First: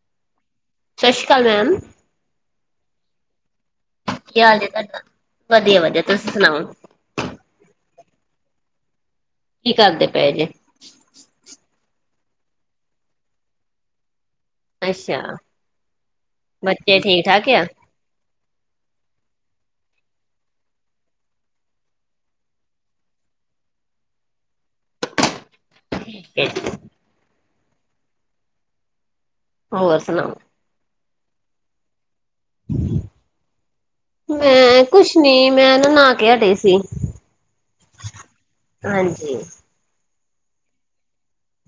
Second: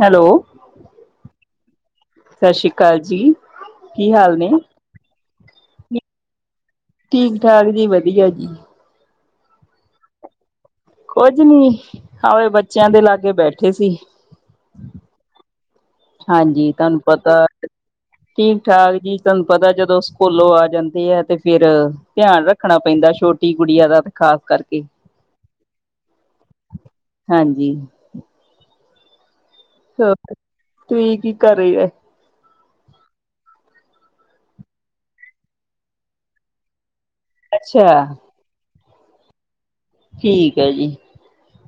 Hello ਸਤਿ ਸ਼੍ਰੀ ਅਕਾਲ ਮੈਮ ਸਤਿ ਸ਼੍ਰੀ ਅਕਾਲ ਜੀ ਕੀ ਹਾਲ ਤੁਹਾਡਾ, ਵਧੀਆ, ਵਧੀਆ ਤੁਸੀਂ ਸੁਣਾਓ ਠੀਕ -ਠਾਕ ਜੀ ਵਧੀਆ ਜੀ ਕੀ ਕਰਦੇ ਪਏ ਜੇ ਕੁੱਝ ਨੀ, ਹਵੇ ਬੱਚਿਆਂ ਦੇ ਲਾਗੇ ਬੈਠੇ ਸੀ ਅੱਛਾ। ਹਾਂਜੀ, ਬੱਚੇ ਤੁਹਾਨੂੰ ਠੀਕ ਪਤਾ ਠਾਕ ਆ ਠੀਕ, ਠਾਕ ਜੀ ਤੁਹਾਨੂੰ ਪਤਾ ਜਦੋਂ ਸਕੂਲੋਂ ਆ ਜਾਂਦੇ ਹੈ ਤੇ ਫਿਰ ਧਿਆਨ ਰੱਖਣਾ ਪੈਂਦਾ ਛੋਟੀ ਗੁੜੀਆਂ ਦਾ ਤੇ ਖ਼ਾਸ ਕਰਕੇ ਇਹ ਹਾਂਜੀ! ਹੋਰ ਸੁਣਾਓ ਤੁਸੀਂ ਕੀ ਕਰ ਰਹੀ ਮੈਂ ਕੁਛ ਨੀ, ਮੈਂ ਨਾ ਨਹਾ ਕੇ ਹਟੀ ਸੀ। ਅੱਛਾ। ਹਾਂਜੀ। ਠੀਕ ਹੈ ਜੀ।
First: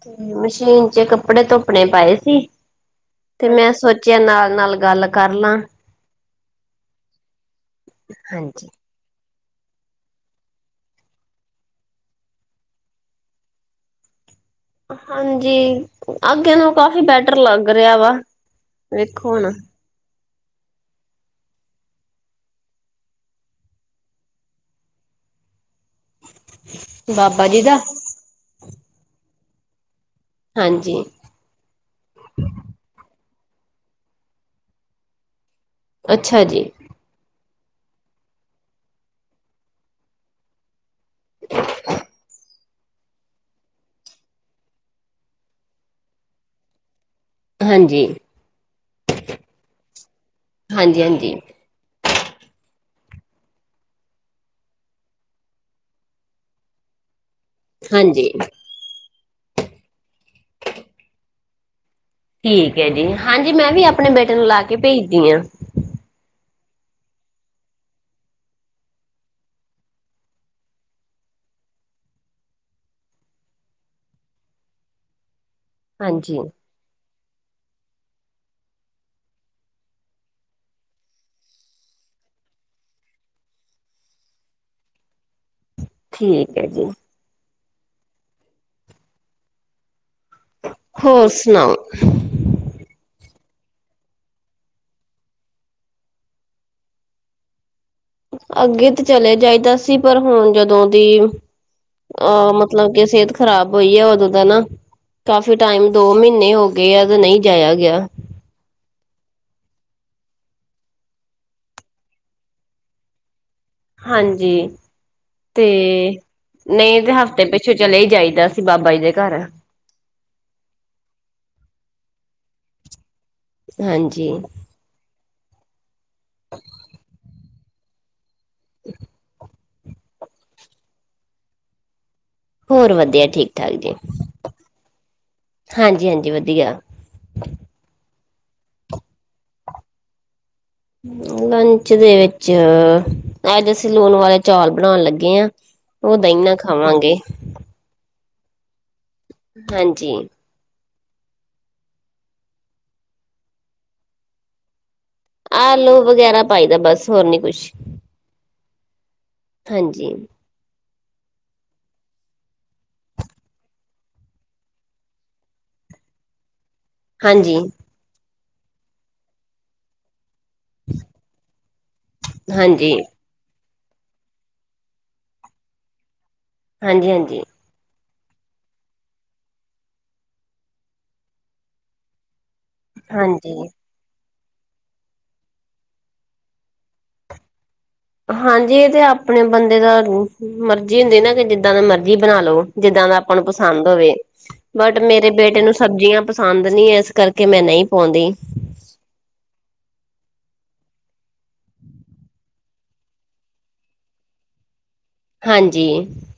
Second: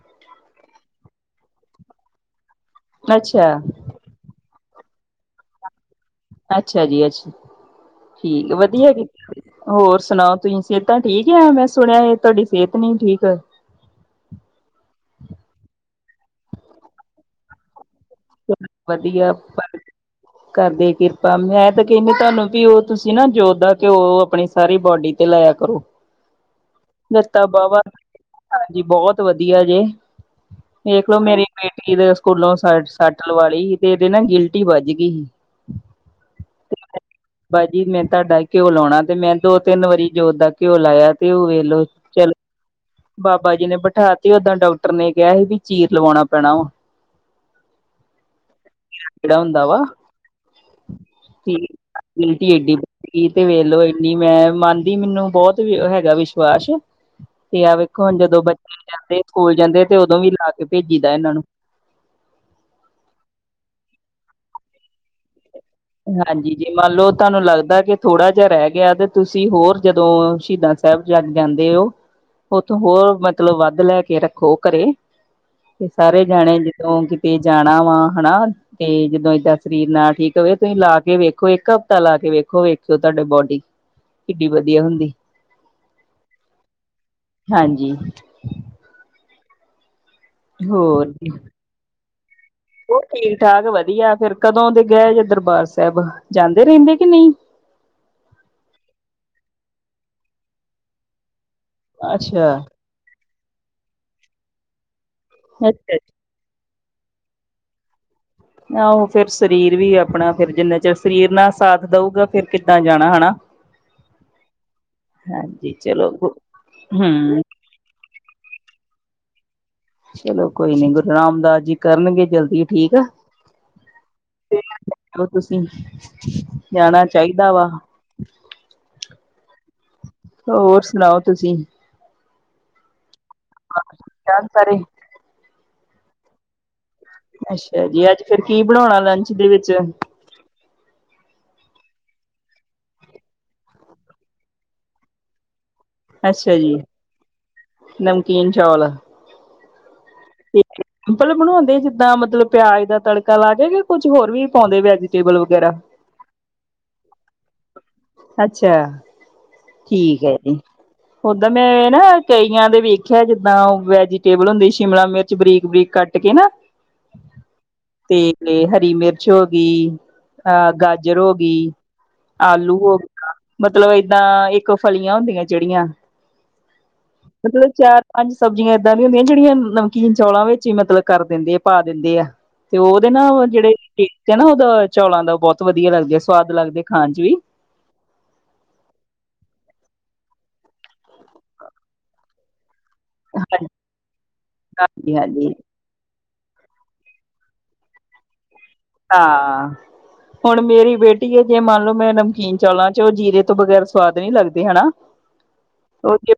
ਤੇ ਮਸ਼ੀਨ ਚ ਕੱਪੜੇ ਧੁੱਪਣੇ ਪਾਏ ਸੀ, ਅੱਛਾ, ਤੇ ਮੈਂ ਸੋਚ ਸੋਚਿਆ ਨਾਲ-ਨਾਲ ਗੱਲ ਕਰ ਲਾਂ। ਅੱਛਾ ਜੀ ਅੱਛਾ, ਠੀਕ ਹਾਂਜੀ ਵਧੀਆ ਕੀਤਾ। ਹੋਰ ਸੁਣਾਓ ਤੁਸੀਂ ਸਿਹਤਾਂ ਠੀਕ ਆ? ਮੈਂ ਸੁਣਿਆ ਇਹ ਤੁਹਾਡੀ ਸਿਹਤ ਨਹੀਂ ਠੀਕ। ਹਾਂਜੀ, ਅੱਗੇ ਨੂੰ ਕਾਫੀ ਬੈਟਰ ਲੱਗ ਰਿਹਾ ਵਾ। ਵਧੀਆ ਵੇਖੋ ਹੁਣ ਆਪਾਂ ਤੇ। ਕਰਦੇ ਕਿਰਪਾ, ਮੈਂ ਤਾਂ ਕਹਿੰਦੀ ਤੁਹਾਨੂੰ ਵੀ ਉਹ ਤੁਸੀਂ ਨਾ ਜੋਤਦਾ ਘਿਓ ਆਪਣੀ ਸਾਰੀ ਬੋਡੀ। ਤੇ ਲਾਈਆਂ ਕਰੋ। ਲਤਾਂ ਬਾਬਾ ਜੀ ਦਾ ਬਾਵਾ, ਹਾਂਜੀ ਬਹੁਤ ਵਧੀਆ ਜੇ ਹਾਂਜੀ ਵੇਖਲੋ ਮੇਰੀ। ਬੇਟੀ ਦੇ ਸਕੂਲੋਂ ਸ ਸੱਟ ਲਵਾਲੀ ਤੇ ਇਹਦੇ ਨਾ ਗਿਲਟੀ ਵੱਜ ਗਈ ਸੀ। ਅੱਛਾ ਜੀ। ਬਾਬਾ ਜੀ ਮੈਂ ਤੁਹਾਡਾ ਘਿਓ ਲਾਉਣਾ ਤੇ ਮੈਂ ਦੋ ਤਿੰਨ ਵਾਰੀ ਜੋਤ ਦਾ ਘਿਓ ਲਾਇਆ ਤੇ ਵੇਖਲੋ। ਚਲੋ ਬਾਬਾ ਜੀ ਨੇ ਬਿਠਾ ਤੇ ਓਦਾਂ ਡਾਕਟਰ ਨੇ ਕਿਹਾ ਸੀ ਵੀ ਚੀਰ ਲਵਾਉਣਾ ਪੈਣਾ ਉਹ। ਹਾਂਜੀ ਕਿਹੜਾ ਹੁੰਦਾ ਵਾ ਹਾਂਜੀ ਹਾਂਜੀ ਕੀ। ਤੇ ਵੇਲੋ ਗਿਲਟੀ ਐਡੀ, ਮੈਂ ਮੰਨਦੀ ਮੈਨੂੰ ਬਹੁਤ ਹੈਗਾ ਵਿਸ਼ਵਾਸ। ਤੇ ਆ ਵੇਖੋ ਹੁਣ ਹਾਂਜੀ ਜਦੋਂ ਬੱਚੇ ਜਾਂਦੇ ਸਕੂਲ ਜਾਂਦੇ ਤੇ ਉਦੋਂ ਵੀ ਲਾ ਕੇ ਭੇਜੀ ਦਾ ਇਹਨਾਂ ਨੂੰ। ਠੀਕ ਹੈ ਜੀ, ਹਾਂਜੀ ਮੈਂ ਵੀ ਆਪਣੇ ਬੇਟੇ ਨੂੰ ਲਾ ਕੇ ਭੇਜਦੀ ਹਾਂ। ਹਾਂਜੀ ਜੀ, ਮੰਨ ਲਓ ਤੁਹਾਨੂੰ ਲੱਗਦਾ ਕਿ ਥੋੜਾ ਜਿਹਾ ਰਹਿ ਗਿਆ ਤੇ ਤੁਸੀਂ ਹੋਰ ਜਦੋਂ ਸ਼ਹੀਦਾਂ। ਸਾਹਿਬਜ਼ਾਦ ਜਾਂਦੇ ਹੋ, ਉੱਥੋਂ ਹੋਰ ਮਤਲਬ ਵੱਧ ਲੈ ਕੇ ਰੱਖੋ ਘਰੇ। ਤੇ ਸਾਰੇ ਹਾਂਜੀ ਜਾਣੇ ਜਦੋਂ ਕਿਤੇ ਜਾਣਾ ਵਾ ਹਨਾ, ਤੇ ਜਦੋਂ ਏਦਾਂ ਸਰੀਰ ਨਾ ਠੀਕ। ਵੇ ਤੁਸੀਂ ਲਾ ਕੇ ਵੇਖੋ ਇੱਕ ਹਫ਼ਤਾ ਲਾ ਕੇ ਵੇਖੋ, ਵੇਖਿਓ ਤੁਹਾਡੇ ਬੋਡੀ। ਕਿੱਡੀ ਵਧੀਆ ਹੁੰਦੀ। ਠੀਕ ਹੈ ਜੀ। ਹਾਂਜੀ। ਹੋਰ ਕੀ। ਉਹ ਠੀਕ ਠਾਕ ਵਧੀਆ, ਫੇਰ ਕਦੋਂ ਦੇ ਗਏ ਜੇ ਦਰਬਾਰ ਸਾਹਿਬ। ਜਾਂਦੇ ਰਹਿੰਦੇ, ਕਿ ਨਹੀਂ। ਅੱਗੇ ਤੇ ਚਲੇਿਆ ਜਾਈਦਾ ਸੀ, ਪਰ ਹੁਣ ਜਦੋਂ ਦੀ। ਅੱਛਾ ਅਹ ਮਤਲਬ ਕਿ ਸਿਹਤ ਖ਼ਰਾਬ ਹੋਈ ਹੈ ਉਦੋਂ ਦਾ ਨਾ, ਕਾਫੀ ਅੱਛਾ ਟਾਈਮ ਦੋ ਅੱਛਾ। ਮਹੀਨੇ ਹੋ ਗਏ। ਗਇਆ ਤਾਂ ਨਹੀਂ ਜਾਇਆ ਗਿਆ। ਨਾ ਉਹ ਫੇਿਰ ਸਰੀਰ ਵੀ ਆਪਣਾ, ਫਿਰ ਜਿੰਨਾ ਚਿਰ ਸਰੀਰ ਨਾ ਸਾਥ ਦਊਗਾ ਫਿਰ ਕਿੱਦਾਂ ਜਾਣਾ ਹਨਾ। ਹਾਂਜੀ, ਤੇ ਹਾਂਜੀ ਚਲੋ ਗੁ- ਨਹੀਂ ਤੇ ਹਮ ਹਫ਼ਤੇ ਪਿੱਛੇ। ਪੀਛੋ ਚਲੇ ਜਾਈਦਾ ਸੀ ਬਾਬਾ ਜੀ ਦੇ ਘਰ। ਚਲੋ ਕੋਈ ਨੀ, ਗੁਰੂ ਰਾਮਦਾਸ ਜੀ ਕਰਨਗੇ ਜਲਦੀ ਠੀਕ ਆ। ਹਾਂਜੀ। ਹੈਲੋ ਤੁਸੀਂ, ਜਾਣਾ ਚਾਹੀਦਾ ਵਾ। [inaudible] ਹੋਰ ਸੁਣਾਓ ਤੁਸੀਂ। ਹੋਰ ਵਧੀਆ ਠੀਕ- ਠਾਕ ਜੀ, ਚੱਲ ਸਾਰੇ ਹਾਂਜੀ-ਹਾਂਜੀ ਵਧੀਆ। ਅੱਛਾ ਜੀ, ਅੱਜ ਫਿਰ ਕੀ ਬਣਾਉਣਾ ਲੰਚ ਦੇ ਵਿੱਚ। ਹ। ਲੰਚ ਦੇ ਵਿੱਚ, ਅੱਜ ਅਸੀਂ ਲੂਣ ਵਾਲੇ ਚੌਲ ਬਣਾਉਣ ਲੱਗੇ ਹਾਂ। ਉਹ ਦਹੀਂ ਨਾਲ ਅੱਛਾ ਜੀ, ਖਾਵਾਂਗੇ ਨਮਕੀਨ ਚੌਲ। ਹਾਂਜੀ। ਸਿੰਪਲ ਬਣਾਉਂਦੇ ਜਿੱਦਾਂ ਮਤਲਬ ਪਿਆਜ ਦਾ ਤੜਕਾ ਲਾ ਕੇ ਜਾ ਕੁੱਝ ਹੋਰ ਵੀ ਪਾਉਂਦੇ ਵਿਜ। ਆਲੂ ਵਗੈਰਾ ਪਾਈ ਦਾ ਬਸ, ਹੋਰ ਨੀ ਕੁਛ। ਅੱਛਾ, ਹਾਂਜੀ। ਠੀਕ ਹੈ ਜੀ। ਉਦਾਂ ਮੈਂ ਨਾ ਕਈਆਂ ਦੇ ਵੇਖਿਆ ਜਿੱਦਾਂ ਉਹ, ਵੈਜੀਟੇਬਲ ਹੁੰਦੀ ਸ਼ਿਮਲਾ ਮਿਰ ਵਿੱਚ ਬਰੀਕ- ਬਰੀਕ ਕੱਟ ਕੇ ਨਾ। ਹਾਂਜੀ। ਤੇ ਹਰੀ ਮਿਰਚ ਹੋ ਗਈ। ਅਹ ਗਾਜਰ ਹੋ ਗਈ, ਆਲੂ ਹੋ ਗ, ਹਾਂਜੀ ਮਤਲਬ ਏਦਾਂ ਇੱਕ ਫਲੀਆਂ ਹੁੰਦੀਆਂ ਜਿਹੜੀਆਂ। ਹਾਂਜੀ, ਹਾਂਜੀ। ਮਤਲਬ ਚਾਰ ਪੰਜ ਸਬਜ਼ੀਆਂ ਏਦਾਂ ਦੀਆਂ ਹੁੰਦੀਆਂ ਜਿਹੜੀਆਂ, ਨਮਕੀਨ ਚੌਲਾਂ ਵਿੱਚ ਹੀ ਮਤਲਬ ਕਰ ਦਿੰਦੇ ਆ, ਪਾ ਦਿੰਦੇ ਆ। ਤੇ ਉਹਦੇ ਨਾ ਹਾਂਜੀ ਜਿਹੜੇ ਟੇਸਟ ਆ ਨਾ, ਉਹਦਾ ਚੌਲਾਂ ਦਾ ਬਹੁਤ ਵਧੀਆ ਲੱਗਦੇ ਆ ਸਵਾਦ ਲੱਗਦੇ ਖਾਣ 'ਚ ਵੀ। ਹਾਂਜੀ ਇਹ ਤੇ ਆਪਣੇ ਬੰਦੇ ਦਾ, ਮਰਜੀ ਹੁੰਦੀ ਨਾ ਕਿ ਜਿੱਦਾਂ ਦਾ ਮਰਜੀ ਬਣਾ ਲਓ, ਜਿੱਦਾਂ ਦਾ ਆਪ ਨੂੰ ਪਸੰਦ ਹੋਵੇ, ਬਟ ਹਾਂਜੀ ਮੇਰੇ ਹਾਂਜੀ ਬੇਟੇ ਨੂੰ ਸਬਜ਼ੀਆਂ ਪਸੰਦ ਨਹੀਂ, ਇਸ ਕਰਕੇ ਮੈਂ ਨਹੀਂ ਪਾਉਂਦੀ। ਹਾਂ। ਹੁਣ ਮੇਰੀ ਬੇਟੀ ਹੈ, ਜੇ ਮੰਨ ਲਓ ਮੈਂ ਨਮਕੀਨ ਚੌਲਾਂ 'ਚ ਉਹ ਜੀਰੇ ਤੋਂ ਬਗੈਰ ਸਵਾਦ ਨੀ ਲੱਗਦੇ ਹਨਾ। ਹਾਂਜੀ। ਓਕੇ।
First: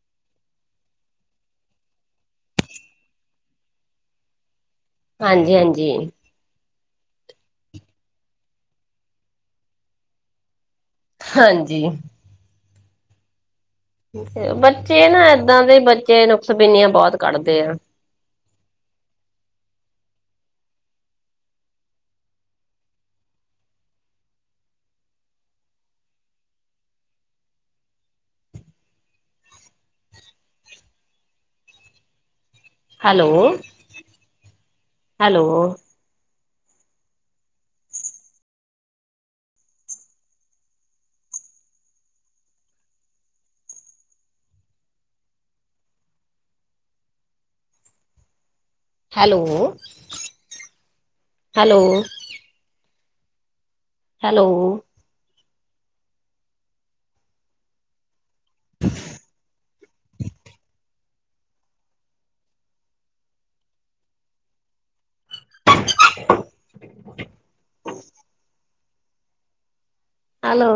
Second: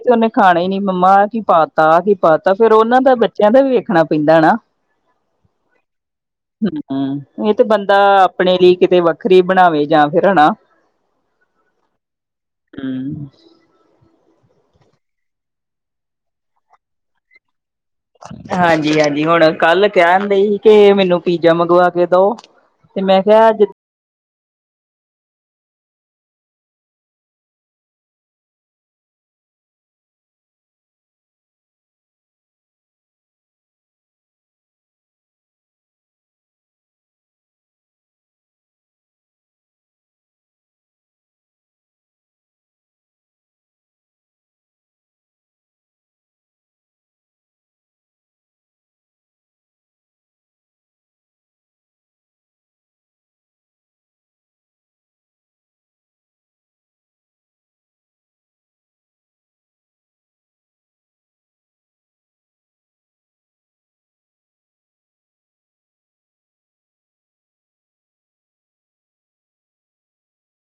ਤੇ ਉਹਨੇ ਖਾਣਾ ਹੀ ਨੀ ਮੰਮਾ ਕੀ ਪਾਤਾ, ਕੀ ਪਾਤਾ ਫਿਰ ਉਹਨਾਂ ਦਾ ਬੱਚਿਆਂ ਦਾ ਵੀ ਵੇਖਣਾ ਪੈਂਦਾ ਨਾ। ਹਾਂਜੀ, ਹਾਂਜੀ। ਇਹ ਤੇ ਬੰਦਾ, ਆਪਣੇ ਲਈ ਕਿਤੇ ਵੱਖਰੀ ਬਣਾਵੇ ਜਾਂ ਫਿਰ ਹਨਾ। ਹਾਂਜੀ। ਹਮ। ਬੱਚੇ ਨਾ ਏਦਾਂ ਦੇ ਬੱਚੇ, ਨੁਕਸ ਬੇਨੀਆਂ ਬਹੁਤ ਕੱਢਦੇ ਆ। ਹਾਂਜੀ- ਹਾਂਜੀ ਹੁਣ ਕੱਲ ਕਹਿਣ ਦੀ ਸੀ, ਕਿ ਮੈਨੂੰ ਪੀਜ਼ਾ ਮੰਗਵਾ ਕੇ ਦਓ। ਤੇ ਮੈਂ ਕਿਹਾ ਜ hello, hello. Hello, hello. Hello. [inaudible] [inaudible] Hello.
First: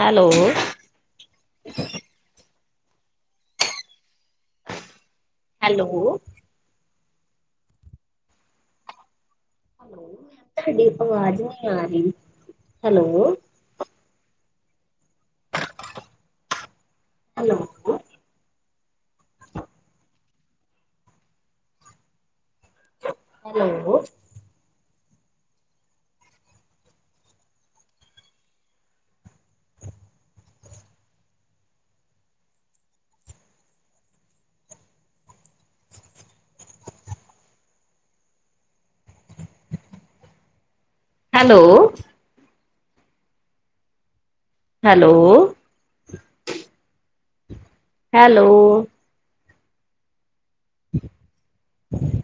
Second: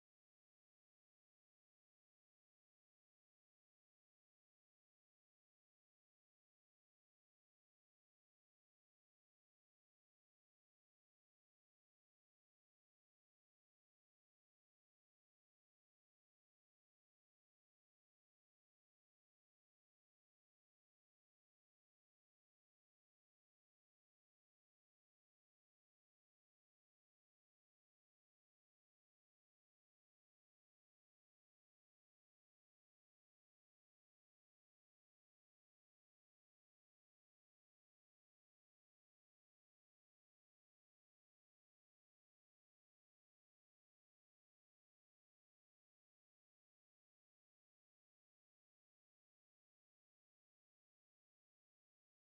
Hello. Hello. ਤੁਹਾਡੀ ਆਵਾਜ਼ ਨਹੀਂ ਆ ਰਹੀ, hello. Hello. Hello. Hello. Hello. Hello. ਹਮ, ਹਮ।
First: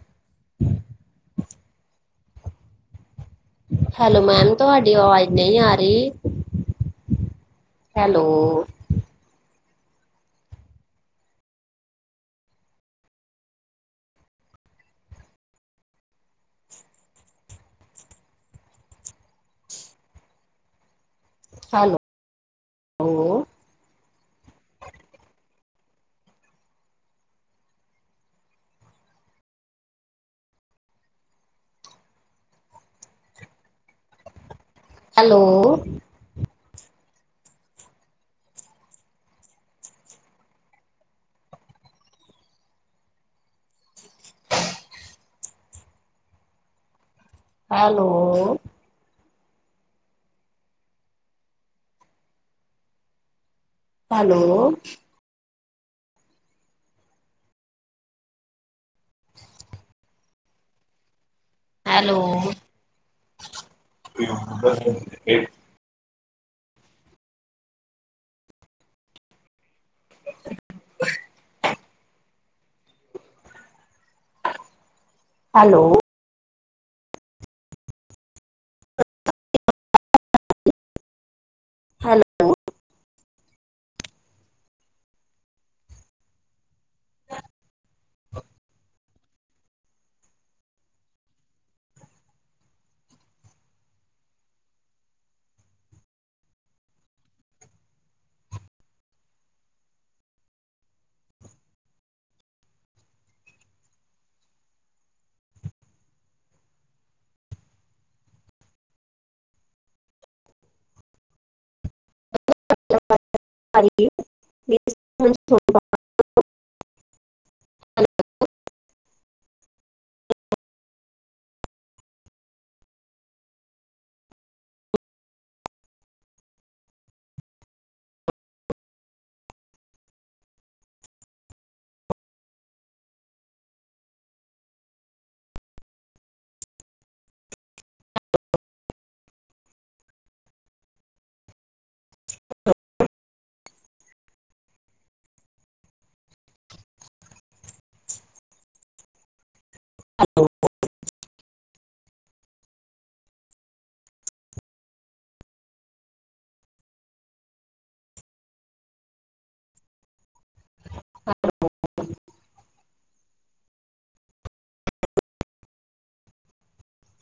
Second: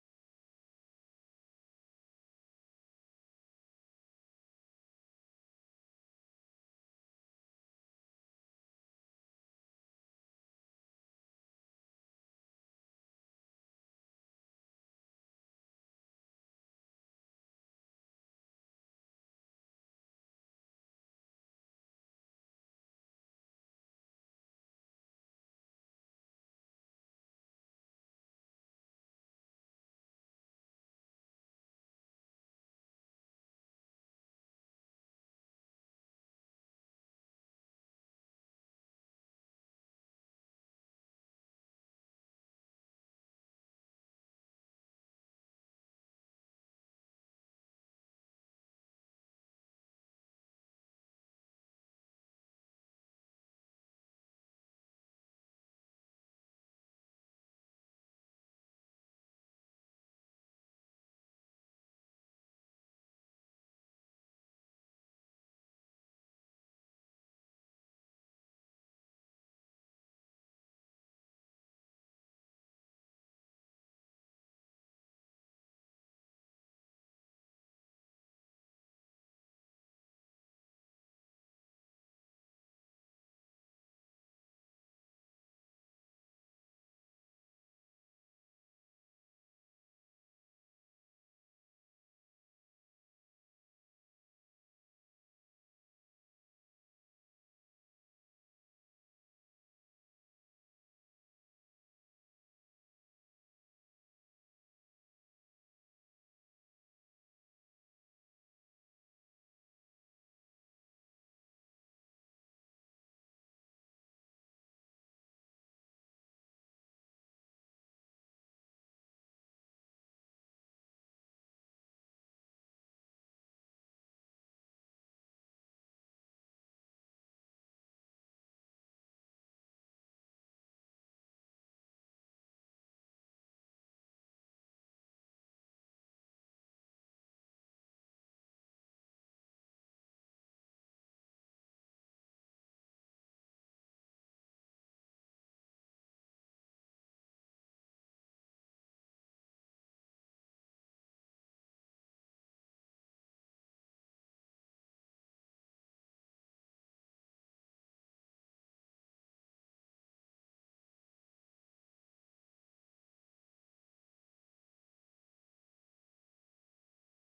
[inaudible] ਹੈਲੋ ਮੈਮ ਤੁਹਾਡੀ ਅਵਾਜ਼ ਨਹੀਂ ਆ ਰਹੀ। ਹੈਲੋ। ਹੈਲੋ ਹੋ। Hello. Hello. Hello. Hello. Hello. Hello. [unintelligible] Hello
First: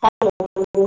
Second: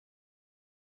hello